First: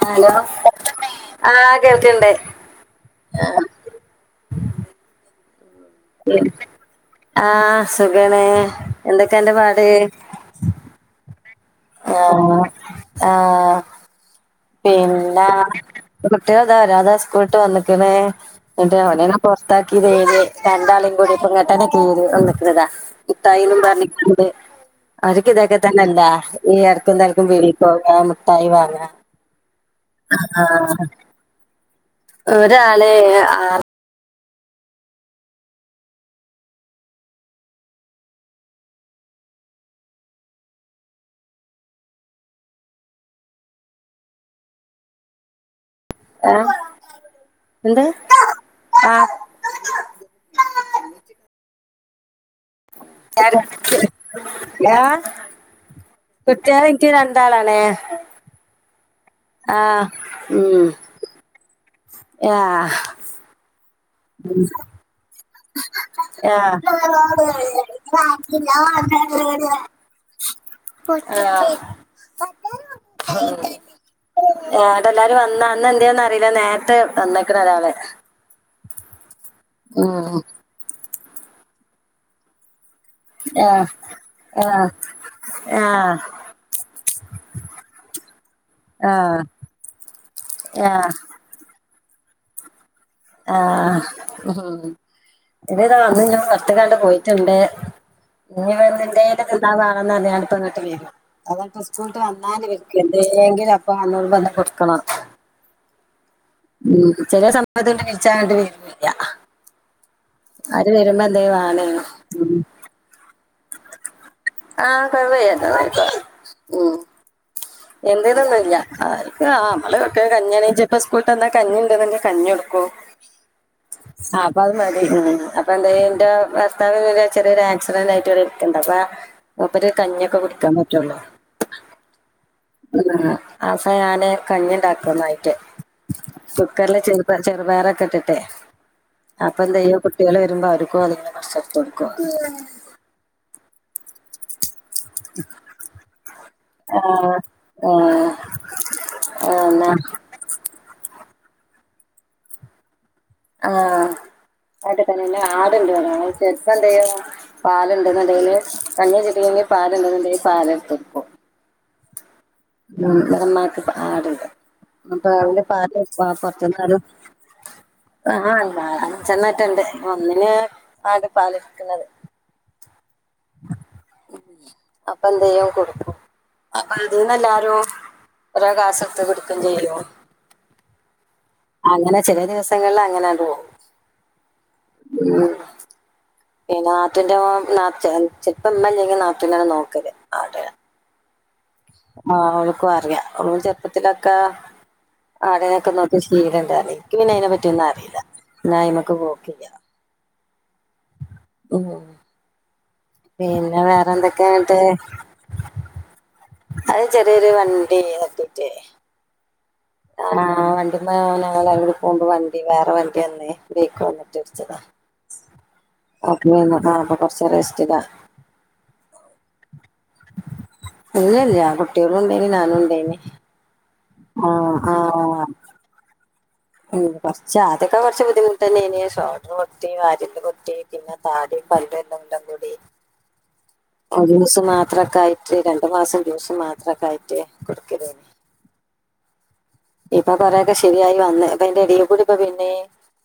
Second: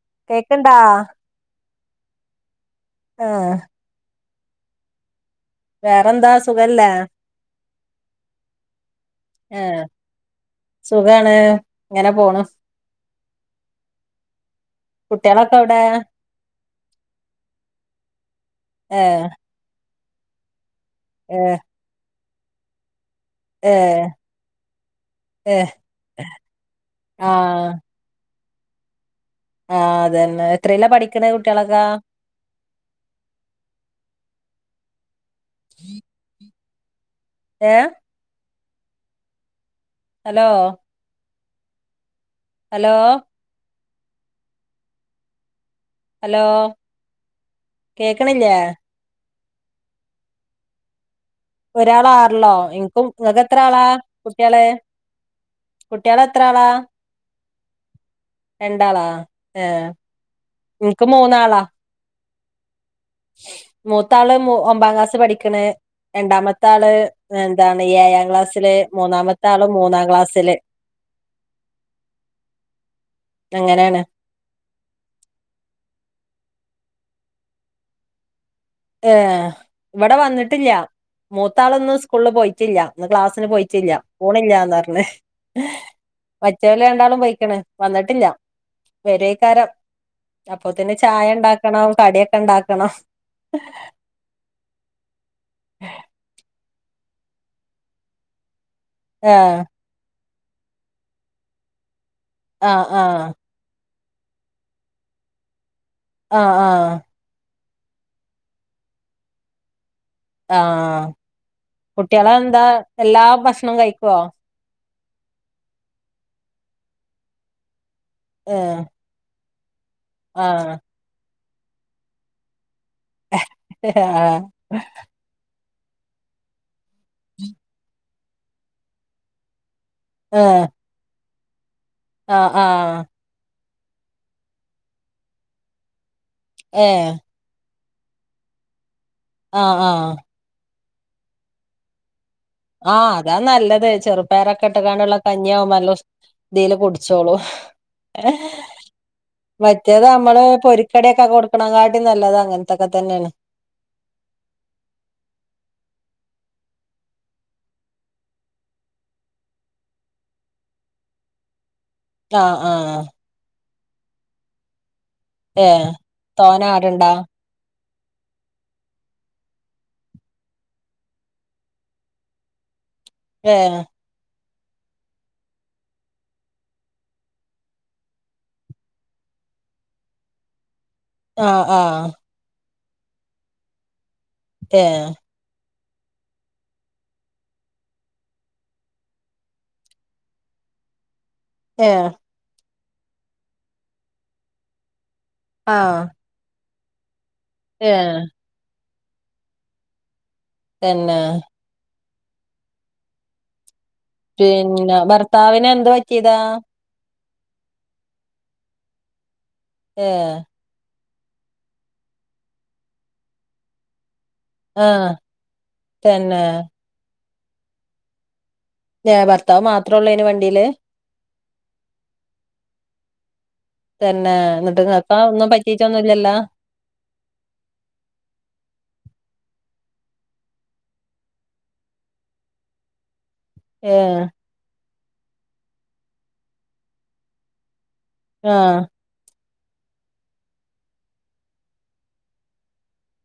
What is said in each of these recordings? Hello കേക്ക്ണ്ടാ ആഹ് കേൾക്ക്ണ്ട് ആഹ് വേറെന്താ ഉം സുഖല്ലേ ആഹ് സുഖാണ്. എന്തൊക്കേ ഏഹ് അന്റെപാട്. സുഖാണ് ഇങ്ങനെ പോണ് ആഹ് ആഹ് പിന്നെ കുട്ടികളൊക്കെ എവിടെ കുട്ട്യാൾതാ ഒരാൾതാ സ്കൂൾട്ട് വന്ന്ക്ക്ണ് ഏഹ് [unintelligible] പൊർത്താ ക്കിതേയ്ന്ന് രണ്ടാളീം കൂടി ഏഹ് ഇപ്പങ്ങട്ടന്നെ കേറിവന്ന്ക്ക്ണ്താ. ഇത്തായാലും ഏഹ് പർനിക്കുണ്ട് അവര്ക്ക് ഏഹ് ഇതൊക്കെ തന്നെല്ല. ഈ അടക്കും തലക്കും ആഹ് കേറി പോവ. മുട്ടായി വാങ്ങ്ങ്ങ. ആഹ് അതന്നെ എത്രയിലാ പഠിക്കണ കുട്ടികളൊക്കെ ഒരാളേ ആ ആർ ഏ ഹലോ ഹലോ ഹലോ ആ എന്ത് കേക്കണില്ലേ ആ ഒരാളാറ്ലൊ ഇൻക്കും ങ്ങക്ക് എത്ര ആളാ കുട്ട്യള് ആ കുട്ടിളത്ര ആളാ കുട്ടികൾ എനിക്ക് രണ്ടാളാണേ രണ്ടാളാ ഏ ആഹ് ഇൻക്ക് മൂന്നാളാ യാ മൂത്താള് ഒമ്പാക്ലാസ് പഠിക്ക്‌ണ് രണ്ടാമത്തെ ആഹ് ആള് എന്താണ് ഏഴാ ക്ലാസ്സില് മൂന്നാമത്തെ ആളും മൂന്നാം ക്ലാസ്സില് അങ്ങനെയാണ് ആ ആടെ എല്ലാരും വന്ന ന്ന് എന്തേന്ന് അറില നേര് റ്റ് വന്ന്ന്ക്ക്ണ ഒരാള് ഏ ഇവട ഉം വന്നിട്ടില്ല മൂത്താളൊന്നും സ്കൂൾ പോയിറ്റ്‌ല്ല ന്ന് ക്ലാസ്സിന് ആഹ് പോയിറ്റ്‌ല്ല ആഹ് പോണില്ലാന്നർഞ് ഏ ആഹ് മറ്റോല് രണ്ടാളും പൊയ്ക്കണ് വന്നട്ടില്ല ആഹ് വരയ്ക്കാരം അപ്പൊതന്നെ ആഹ് ചായണ്ടാക്കണം കടിയക്കെണ്ടാക്കണം ആ ഇതരവന്നില്ല പൊർത്തകണ്ട് പോയിട്ട്ണ്ട് ഇഞ് ആ വരുമ്പന്തേലും തിന്നാൻവാണന്നർഞാ പ ങ്ങട്ടവരും അതാപ്പ സ്കൂൾട്ട് വന്നാല് ആ വര്ക് ആ എന്തേങ്കിലു അപ് പാഞ്ഞൂട്മ്പം ന്തെ കൊടുക്കണോ ആ ആ ഉം ചെലെ സമയത്തണ്ട് വിളിച്ചാണ്ട് വരൂല്യ ആ കുട്ട്യാന്താ എല്ലാ ഭക്ഷണും കഴിക്കോ ആ കൊഴപ്പല്യ ഉം ആ എന്ത്തൊന്നുല്ല അഹ്പ്പ ആ മ്മള്ക്കെ ആ കഞ്ഞിണെച് പ്പ സ്കൂൾട്ടന്ന കഞ്ഞിണ്ട്ന്നങ്കെ കഞ്ഞിഒട് പ്പൊ ആ ആപ്പ അഹ് മതി പണ്ട് എന്റെ ഭർത്താവ് ചെറിയൊരു ആക്സിഡന്റ് ആയിട്ട്ഒര് എന്താപ്പ മൂപ്പര് കഞ്ഞിക്കെ കുടിക്കാൻ പറ്റൊള്ളു അ ആ ആസ ഞാന് കഞ്ഞിണ്ടാക്കന്നായിറ്റ് ഏ കുക്കർലെ ചെറുപ ചെറുപയറ ട്ടിട്ടെ ആഹ് അപ്പൊന്തയ്യും ആഹ് കുട്ടിള് വരുമ്പോ അവർകുഅത് കൊറച്ചെടുത്തൊട്ക്കും ആ അതാ നല്ലത് ചെറുപ്പയറൊക്കെ ഇട്ട്കാണ്ട്ള്ള കഞ്ഞിയാവുമ്പം നല്ല ഉ ന്തെലു കുടിച്ചോളൂ ആഹ് ആഹ് എന്നാ മറ്റേത് മ്മള് പൊരിക്കടിക്കെ കൊടുക്കണകാട്ടി നല്ലത് അങ്ങൻത്തൊക്കെ തന്നെണ് ആ ഏട്ട്തലന്നെ ആട്ണ്ട്വ്ടെ ചെല്പന്ത്യ്യും പാലുണ്ട്ന്ന്ണ്ടേല് കഞ്ഞിചെട്ട പാല്ണ്ടങ്കി പാല്ട്ത്തക്കു ആഹ് ആഹ് ആ ഇവടെമ്മാക്ക് ആട്ണ്ട് അപ്പ [unintelligible] ഏഹ് പാല് വാ തോനെ കൊറച്ചന്താലും ആട്ണ്ടാ ആ അ ആട നാലഞ്ചണ്ണറ്റെട്ട്ണ്ട് ഒന്നിനെ ആകെ പാല്ട്കണത് ഏ അപ്പൊന്തയ്യ കൊടുക്കൊ അപ്പൊ അതിന്ന്ല്ലാരും ഒരെ ക്ലാസ്ട്ത് കുടിക്കും ചെയ്യലൊ ആ ആ ഞങ്ങൾ അങ്ങനണ്ട് പോവു ഏ പിന്ന നാതുന്റെ മോൻ ചെൽ ചെൽപമ്മല്ലെങ്കില് നാത്തുനാണ് നോക്കല് ആട ഏഹ് ആ അവൾക്കു അറിയ അവൾ ചെറുപ്പത്തിലൊക്കെ ആട്നൊക്കെ ആഹ് നോക്കി ശീലണ്ട് ആദ്യ ഇൻക് പിന്നെ അയിനെ പറ്റിയൊന്നും അറീല ഏഹ് ന്നയ്മ ക്ക്‌ പോക്ക്‌ല്ല തന്നെ മ്മ് പിന്നെ വേ പിന്നെ ഭർത്താവിന് എന്ത് പറ്റീതാ അത് ചെറിയൊരു വണ്ടി തട്ടിയിറ്റെ ഏഹ് ആഹ് ഞങ്ങള് അവിടെ പോകുമ്പോൾ വണ്ടി വേറെ വണ്ടി വന്ന് ബൈക്ക് വന്ന് റ്റ് ഇടിച്ചതാ ആഹ് അപ്പം തന്നെ പിന്നെ അപ്പൊ കുറച്ച് റെസ്റ്റിലാ ഏ ഭർത്താവ് മാത്രേള്ളൊനി വണ്ടീല് ഞാ കുട്ടികളും ഉണ്ടായിനി ഞാനും ഉണ്ടായിനി തന്നെ എന്നിട്ട് നിങ്ങൾക്കോ ഒന്നും പറ്റിയിട്ടൊന്നുംല്ലല്ലോ മ്മ് കൊറച്ച് ആദ്യൊക്കെ കുറച്ച് ബുദ്ധിമുട്ടന്നെനി. ഷോർഡറ് പൊട്ടി വാരിയെല്ല് പൊട്ടി പിന്നെ താടി [unintelligible] എല്ലാം കൂടി ആ ഏഹ് ജ്യൂസ് മാത്രൊക്കെ ആയിട്ട് രണ്ടു മാസം ജ്യൂസ് മാത്രക്കായിട്ട് കുടിക്കലേനി ആഹ് ഇപ്പൊ കൊറെയൊക്കെ ശെരിയായി വന്ന് അപ്പയിന്റെ എടെകൂടി ഇപ്പ പിന്നെ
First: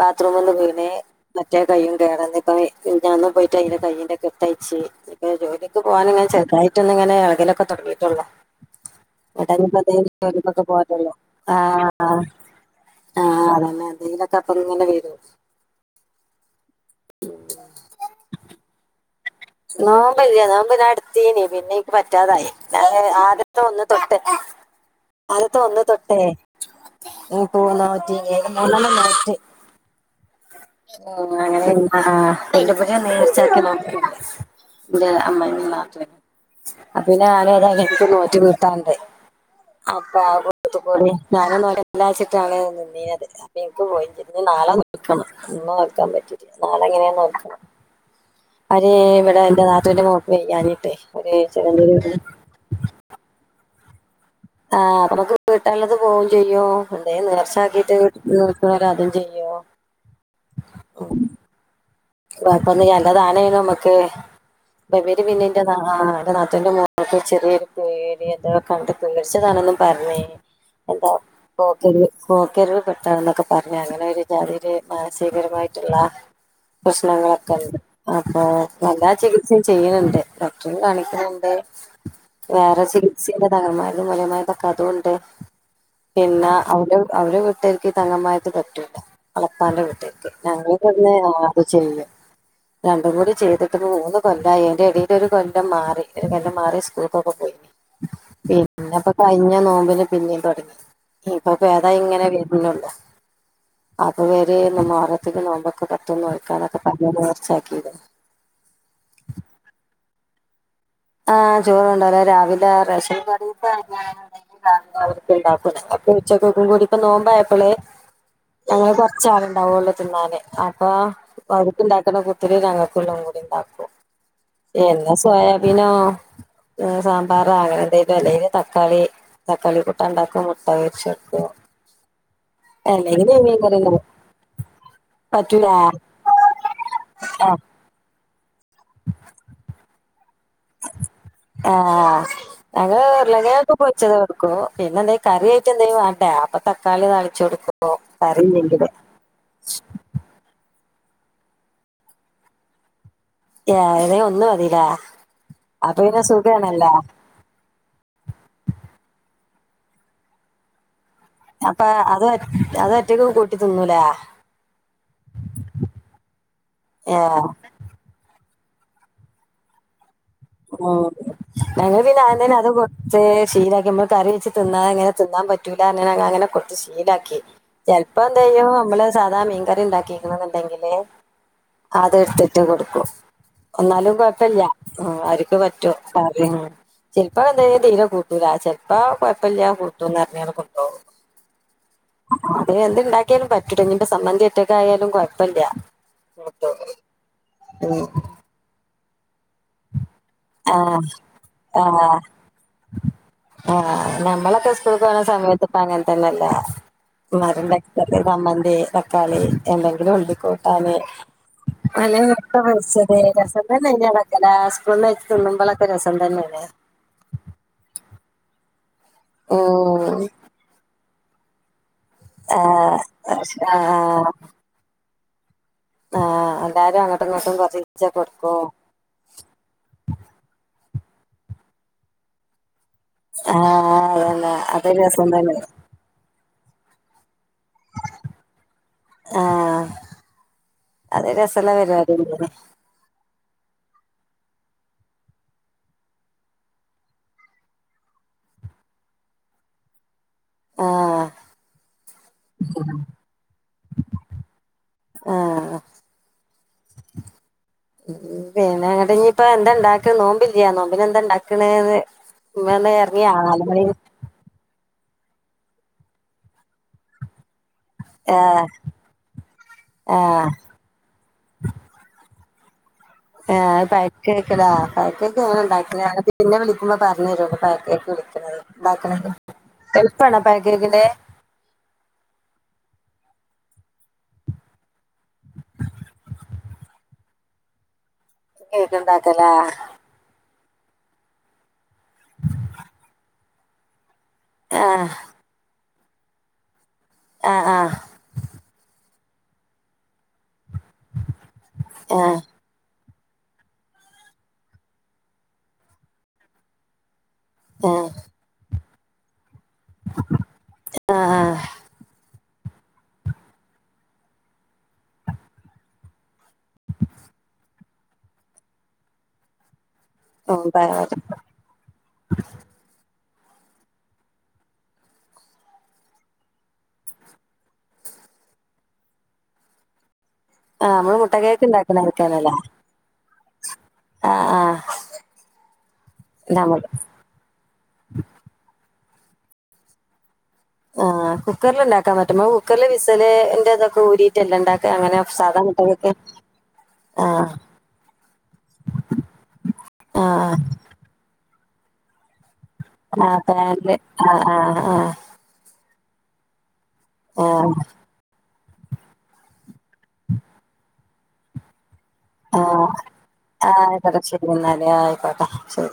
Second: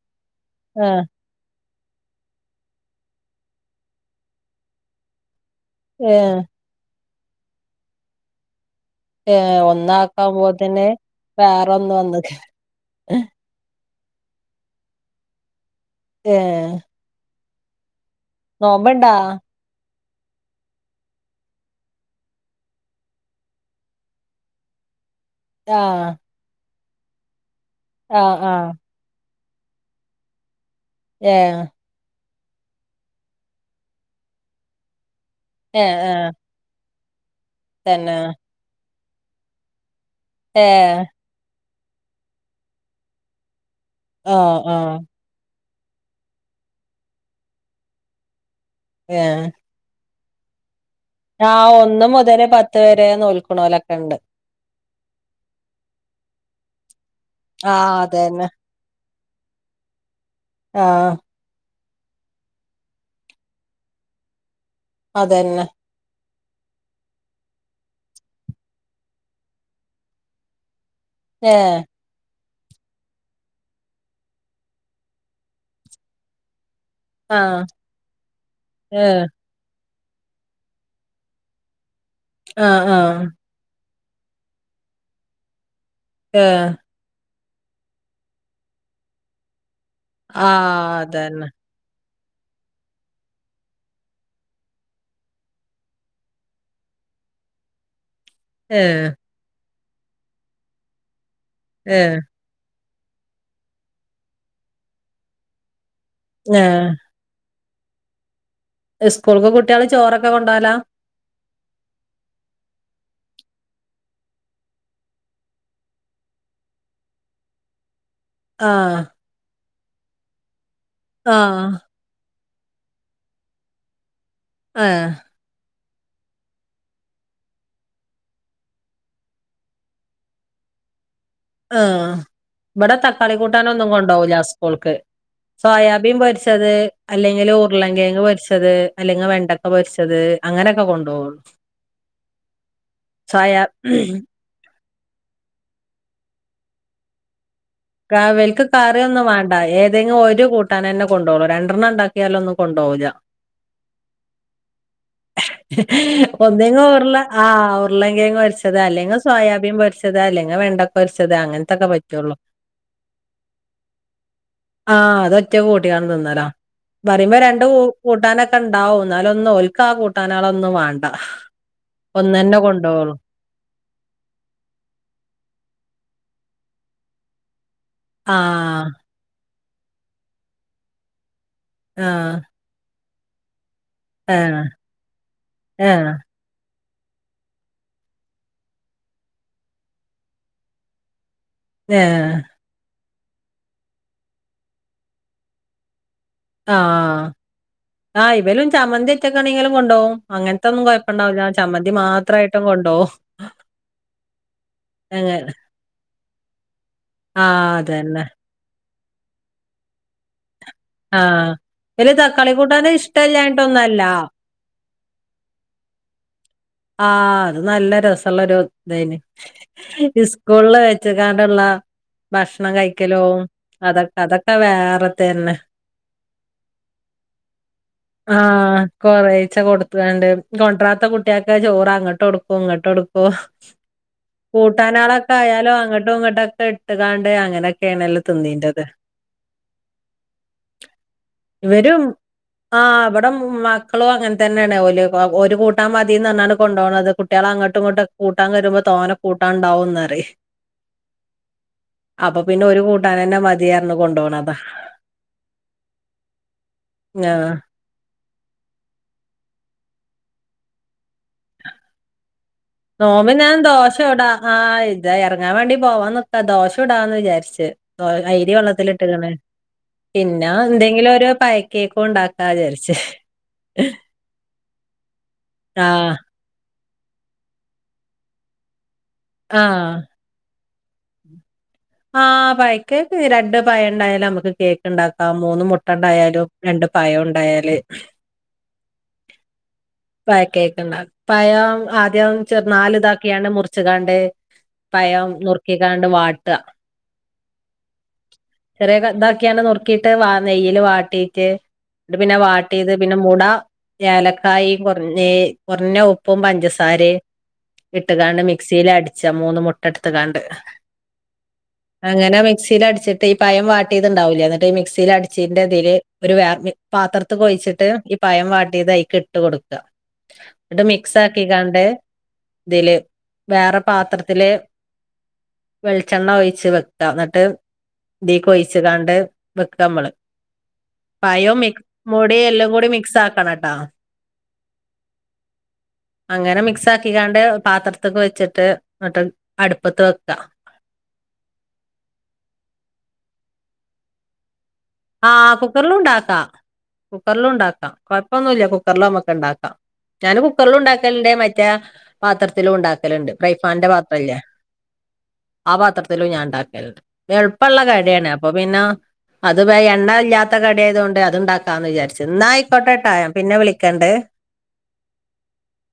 ബാ ത്റൂമ്ന്ന് വീണ്. ആഹ് മ റ്റേ കയ്യും കേടന്ന്. ഇപ്പ മിൻ മിനിഞ്ഞാന്ന് പോയിട്ട് അയിന്റെ കയിന്റെ കെട്ടയിച്ച് ഇഞ്പ്പോ ജോ ലിക്ക് പോവാനിങ്ങനെ ഏഹ് ചെറുതായിട്ടൊന്ന് ഇങ്ങനെ ഇളകലൊക്കെ തൊടങ്ങീട്ടൊള്ളു ഏഹ് ഒന്നാക്കാൻ പോകുമ്പ തന്നെ പോകാറുള്ളൂ വേറോന്ന് വന്ന് ന്നെ എന്തെങ്കിലൊക്കപ്പങ്ങനെ വരും ഏഹ് നോമ്പ് ഇണ്ടാ നോമ്പില്ല നോമ്പ് ഞാ ഇട്ത്തീനി പിന്നെ ഇൻക്ക് പറ്റാതായി [unintelligible] ഞാൻ ആദ്യത്തെ ഒന്ന് തൊട്ട് ആദ്യത്തെ ഒന്ന് ആഹ് തൊട്ടേ ആഹ് ആഹ് [unintelligible] ഏഹ് അങ്ങനെ [unintelligible] അമ്മായിമ്മിം ഏഹ് നാത്തൂനും. ഏഹ് അപ്പ പിന്നെ ഞാന് ഏതായാലും ഇൻക്ക് തന്നെ നോറ്റ് വീട്ടാൻണ്ട് അപ്പ ഏഹ് [unintelligible] ഞാനൊന്നും ഇവടല്ലാച്ചിട്ടാണ് നിന്നീനത് ഇന്നിൻക്ക് പോയി ചെയ്ത് ഇനി ആഹ് നാളെ ആഹ് നോൽക്കണം ഇന്ന് നോൽക്കാൻ പറ്റിട്ടില്ല നാളെ എങ്ങനെലും നോക്കണം അയിന് ഇവിടെ ഏഹ് എന്റെ നാത്തൂൻ്റെ മോ വയ്യാഞ്ഞിട്ടെ ആഹ് ഒന്ന് മുതല് പത്ത് വരെ നോൽക്കണോലൊക്കെ ഉണ്ട് ആഹ് അപ്പമ്മക്ക് വീട്ടാൻ ഇള്ളത് പോകും ചെയ്യും എന്തെലും ആഹ് നേർച്ചാക്കീട്ട് അതന്നെ നോൽക്ണോല് അതും ചെയ്യും യ്യോ ആഹ് അപ്പന്ന് [unintelligible] നമ്മക്ക് ഇപ്പവര് പിന്നിൻ്റെ അതന്നെ ആഹ് [unintelligible] നാത്തുന്റെ മോക്ക് ചെറിയൊരു പേടി അത് [unintelligible] കണ്ട് പേടിച്ചതാണന്നും പർഞ്ഞ് എന്താ ഇപ്പോ ഏഹ് ഓൾക്കൊരു പോക്കറിവ് പെട്ടതാ എന്നൊക്കെ പറഞ്ഞ് അങ്ങനെ ഒരു ജാതി ഒര് മാനസികരമായിട്ടുള്ള പ്രശ്നങ്ങളൊക്കെ ആഹ് ഇണ്ട് അപ്പൊ എല്ലാ ഏഹ് ചികിത്സയും ചെയ്യ്ണ് ണ്ട്. ഡോക്ടറിം കാണിക്കണണ്ട് വേറെ ആഹ് ആഹ് ചികിത്സിണ്ട് തങ്ങൻമ്മാര് തും മോല്യെമാര്തൊക്കെ അതും ഉണ്ട് പിന്നെ ഏഹ് അവ്ടിം [unintelligible] [unintelligible] ഈ തങ്ങമ്മാരത് പറ്റൂല്ല ഒളത്താന്റെ വീട്ട്ക്ക് ഞങ്ങൾ പ്പ ആഹ് ന്ന് അതന്നെ ആഹ് [unintelligible] രണ്ടും കൂടി ചെയ്തിട്ട് മൂന്ന് കൊല്ലായി അതിൻ്റെ ഇടെൽ ഒരു കൊല്ലം മാറി ഒരു കൊല്ലം മാറി സ്കൂൾക്കൊക്കെ പോയി ഏഹ് പിന്നെപ്പോ കഴിഞ്ഞ നോമ്പിന് പിന്നെയും തുടങ്ങി ഇപ്പൊ സുഖമായി ഏഹ് ഇങ്ങനെ വരുന്നുള്ളു അതു വരെ മുഹ ത്തേക്ക് നോമ്പൊക്കെ പെട്ടന്ന് വെക്കാനൊക്കെ പറച്ച ക്കിയത് ക്കെ കൊണ്ടാവലാ? ആഹ് ചോറോണ്ടോവല രാവിലെ റേഷങ്കിടീത്തെ അരിയാണെങ്കിൽ രാവിലെ അവർക്ക് ഉണ്ടാക്ക [unintelligible] ക്കും കൂടി ഇപ്പ നോമ്പയപ്പോളെ ഞങ്ങള് ആഹ് കൊറച്ചാളുണ്ടാവോള്ളൂ തിന്നാന് അപ്പൊ ആഹ് അവർക്ക് ണ്ടാക്കുന്ന കുട്ട ത്തില് ഞങ്ങക്കള്ളതും കൂടിണ്ടാക്കും ഏഹ് എന്നും സോയാബീനോ സാമ്പാറ അങ്ങനെ എന്തെങ്കിലും അല്ലെങ്കിൽ തക്കാളി തക്കാളി കൂട്ടാൻ ണ്ടാക്കും മുട്ടവൊരിച്ചും ആഹ് ഇവിടെ തക്കാളി മീൻ കൂട്ടാനൊന്നും കറിണ്ടാക്കും കൊണ്ടാവൂല്ല സ്കൂൾക്ക് പറ്റൂല സോയാബീൻ പൊരിച്ചത് അല്ലെങ്കിൽ ആഹ് ഉരുളങ്കേങ്ങ് പൊരിച്ചത്. ച്ചത് അല്ലെങ്കിൽ വെണ്ടക്ക പൊരിച്ചത് അങ്ങനെയൊക്കെ കൊണ്ടോവുള്ളൂ ആഹ് ഞങ്ങൾ സോയാ ഉർലൻകേങ് പൊരിച്ചത് കൊടുക്കും പിന്നെ എന്താ കറിയായിട്ട് എന്തേലും വേണ്ടേ അപ്പൊ തക്കാളി താളിച്ചു കൊടുക്കും ക വൽക്ക് കറിയില്ലെങ്കില് കറിയൊന്നും വേണ്ട ഏതെങ്കിലും ഒരു കൂട്ട ട്ടൻ തന്നെ കൊണ്ട് പോകൂ രണ്ടെണ്ണം ഉണ്ടാക്കിയലൊന്നും കൊണ്ടു പോവൂല്ല ഏതേ ഒന്ന് മതില്ലേ അപ്പൊ പിന്നെ [unintelligible] ഒന്നെങ്ങോ സുഖാണല്ലോ ഉർള ആഹ് ഉരുളംകേങ് പൊരിച്ചത് അല്ലെങ്കിൽ സോയാബീൻ പൊരിച്ചത് അല്ലെങ്കിൽ വെണ്ടക്കൊരിച്ചത് അങ്ങനത്തൊക്കെ പറ്റോള്ളൂ. അതൊറ്റക്ക് കൂട്ടി തിന്നൂലേ? ആഹ് അതൊറ്റകൂട്ടിക്കാണ്ട് തിന്നലാ പറയുമ്പോ ഏഹ് രണ്ട് കൂട്ട നൊക്കെ ഉണ്ടാവും എന്നാലൊന്നും ഒൽക്കാ കൂട്ടാനാളൊന്നും വേണ്ട ഞങ്ങൾ പിന്നെ ആദ്യംതന്നെ ഒന്നന്നെ അത് കൊണ്ടോവുള്ളൂ കൊടുത്ത് ശീലാക്കി നമ്മൾ കറി വെച്ച് തിന്നാതെ അങ്ങന തിന്നാൻ പറ്റൂല അങ്ങനെ ങ്ങനെ കൊ ശീലാക്കി ചിലപ്പോ ആ എന്തെയ്യും നമ്മള് സാധാ മീൻകറിണ്ടാക്കിക്ണ്ന്ന്ണ്ടെങ്കില് ആഹ് അതെടുത്തിട്ട് കൊടുക്കും ന്നാലും ആഹ് കൊഴപ്പല്ല അവർക്ക് പറ്റും ആഹ് കറി ചെലപ്പോ എന്ത തീരെ കൂട്ടൂല ചെലപ്പോ കൊഴപ്പല്ല കൂട്ടുംന്ന്റഞ്ഞണ്ട് കൊണ്ടോവും. ഏഹ് അത് എന്തുണ്ടാക്കിയാലും പറ്റൂട്ട ഇനിയിപ്പ സമ്മന്തി ഒറ്റക്കയാലും കൊഴപ്പില്ല കൂട്ടും ആഹ് ഉം ആ ഇവലും ചമന്തിയൊറ്റക്കാണെങ്കിലും കൊണ്ടോവും അങ്ങനത്തെന്നും ആഹ് കുഴപ്പണ്ടാവില്ല ചമ്മന്തി ആഹ് മാത്രായിട്ടും കൊണ്ടോവും ആഹ് നമ്മളൊക്കെ സ്കൂൾകോണ അങ്ങനെ സമയത്ത് ഇപ്പ അങ്ങനെതന്നെല്ലേ ആഹ് അതന്നെ [unintelligible] സമ്മന്തി തകാളി അല്ലെങ്കി ഉള്ളികൂ അതെ ആഹ് ഇവല് അല്ലേൽ തക്കാളി കൂട്ടാന് മുട്ടപൊരിച്ചത് രസം ഇഷ്ടല്ലായിട്ടൊന്നല്ല തന്നെയ്ന് അതൊക്കെലേ. ന തിുമ്പളൊക്കെ രസം തന്നെയാണ് ആഹ് അത് നല്ല രസള്ളരു ഇതയ്ന് ഉം സ്കൂളില് വേ ച്ചുകാണ്ടള്ള ഭക്ഷണം ആഹ് കഴിക്കലും അതൊ ആഹ് അതൊക്കെ വേറെ തന്നെ. ആഹ് എല്ലാരും അങ്ങോട്ടും ഇങ്ങോട്ടും കൊറച്ചീച്ചെ കൊടുക്കും ആഹ് കൊറേച്ച കൊടുത്തുങ്ങാണ്ട് കൊണ്ട്ര [unintelligible] ചോറ് അങ്ങട്ടൊടുക്കും ഇങ്ങട്ട് ടുക്കും ആഹ് അതന്നെ അതൊരു രസം കൂട്ടാനാളൊക്കെ തന്നെ ആയാലും അങ്ങട്ടും ഇങ്ങട്ടൊക്കെ ഇട്ട് ങ്ങാണ്ട് അങ്ങനെക്കെയാണല്ലോ തിന്നീനത്. ആഹ് അത് രസള്ള ഇവരും പരിപാടിയന്നേനി ആഹ് വിടെ മു മക്കളും അങ്ങനെ തന്നെയാണ് ഓല് ഒരു കൂട്ടാൻ തീ ന്നറിഞുങ്ങാണ്ട് കൊണ്ടോണത് കുട്ടിയാളങ്ങട്ടും ഇങ്ങട്ടും ഒക്കെ കൂട്ടാൻ തരുമ്പോ തോന കൂട്ടാ ഉണ്ടാവുന്നറി ആഹ് അപ്പൊ പിന്നെ ഒരു കൂട്ടാനന്നെ മതീറഞ്ഞു കൊണ്ടോണതാ ആഹ് ഉം പിന്ന ങ്ങട്ട് ഇനിയിപ്പ എന്തണ്ട നോമ്പില്യാ നോമ്പിനന്താ ഉണ്ടാകണെന്ന് നോമിന് ഞാൻ ദോശടാ ആഹ് ഇത ഇറങ്ങാൻ വേണ്ടി പോവാനിക്കാ ദോശടാന്ന് വിചാരിച്ച്. അയ്രി ആഹ് വെള്ളത്തിലിട്ട് ക്ണ് പിന്നെ ആഹ് എന്തെങ്കിലും ഒരു പയക്കേക്കും ഉണ്ടാ ആജാരിച്ച [unintelligible] ആഹ് പഴക്കേക്ക് ലാ പഴക്കേക് അങ്ങനെണ്ടാക്കല് ആഹ് പിന്നെ വിളി പറഞ്ഞരോണ്ടു പഴക്കേക്ക് വിളിക്കണെങ്ക ആഹ് ഉണ്ടാക്കിനൊക്കെ എളുപ്പ [unintelligible] ആ പഴ കേക്ക് രണ്ട് പഴ ഉണ്ടായാലും നമുക്ക് കേക്ക് ഉണ്ടാക്കാം മൂന്ന് മുട്ട ഉണ്ടായാലും രണ്ട- പയ ഉണ്ടായാല് നീ ഏത് ഇണ്ടാക്കല കേക്കണ്ട പയം ആദ്യം ചെറു നാല് ഇതാക്കിയാണ് മുറിച്ച കാണ്ട- ആഹ് പയം നുറുക്കിക്കാണ്ട് വാട്ടുക ആഹ ആഹ ഇങ്ങനെ നുക്കിട്ട് നെയിലെ വാട്ടിട്ട് പിന്നെ ആഹ് പിന്നെ മുട ഏലക്കായ കുറഞ്ഞ കുറഞ്ഞ ഉപ്പും പഞ്ചസാര ഇട്ട കാണ്ട് മിക്സിയില അടിച്ച മൂന്ന മുട്ടെടുത്ത കാണ്ട് ആഹ് ആഹ് അങ്ങനെ മിക്സിൽ അടിച്ചിട്ട് ഈ പയം വാട്ടിയത്തുണ്ടാവില്ലേ എന്നിട്ട്ഈ മിക്സിൽ അടിച്ചിന്റെ ഇതില് ഒരു വേറേ പാത്രത്തിഒഴി - ഒഴിച്ചിട്ട് ഈ പയം വാട്ടിയതായി ഇട്ട് കൊടുക്കുക ഇട്ട് ആഹ് മിക്സ ആഹ് ആാക്കി കണ്ട ഇതില് വേറെ പാത്രത്തിലെ- എണ്ണ ഒഴിച്ച് വെക്കുക എന്നിട്ട് ഇീക്ക് ഒഴച്ച് കണ്ട് വെക്കുക നമ്മള്- നമ്മള് മുട്ട പയോ കേക്ക് ഇണ്ടാക്കണ മുടിയ എല്ലാം കൂടി മിക്സ് ആക്കണംട്ടോ ആഹ ആഹ അങ്ങനെ മിക്സ് ആക്കിക്കാണ്ട് പാത്രത്തൊക്കെ വെച്ചിട്ട്- എന്നിട്ട് അടുപ്പത്ത് വെക്കാ ഓ കുക്കറിൽ ഉണ്ടാക്കാൻ പറ്റുമ അ കുക്കറിൽ വിസലന്റെ ഇതൊക്കെ ഊരിയിട്ട്ല്ലാംണ്ടാക്ക- ആഹ കുക്കറിലും ഉണ്ടാക്കാം ആ കുക്കറിലും ഉണ്ടാക്കാം കൊഴപ്പൊന്നുമല്ല കുക്കറിൽ നമുക്ക് ഉണ്ടാക്കാം ആ ഞാൻ കുക്കറില- ഉണ്ടാക്കലിന്റെ- പാത്രത്തില ആ ഉണ്ടാക്കലുണ്ട് ഫ്രൈപന്റെ പാനില് ആ പാത്രല്ല ആ ആ പാത്ര- ഞാൻ ഉണ്ടാക്കല ആ എളുപ്പമുള്ള കഴിയാണ് അപ്പൊ പിന്നെ- അത് എണ്ണ ഇല്ലാത്ത കടിയായത കൊണ്ട് അതുണ്ടാക്കാ എന്ന് വിചാരിച്ചു ആ എന്നായിക്കോട്ടെ ട്ടാ പിന്നെ ആ വിളിക്കണ്ട ആയിക്കോട്ടെ ശരി എന്നാല് ആയിക്കോട്ടെ ശരി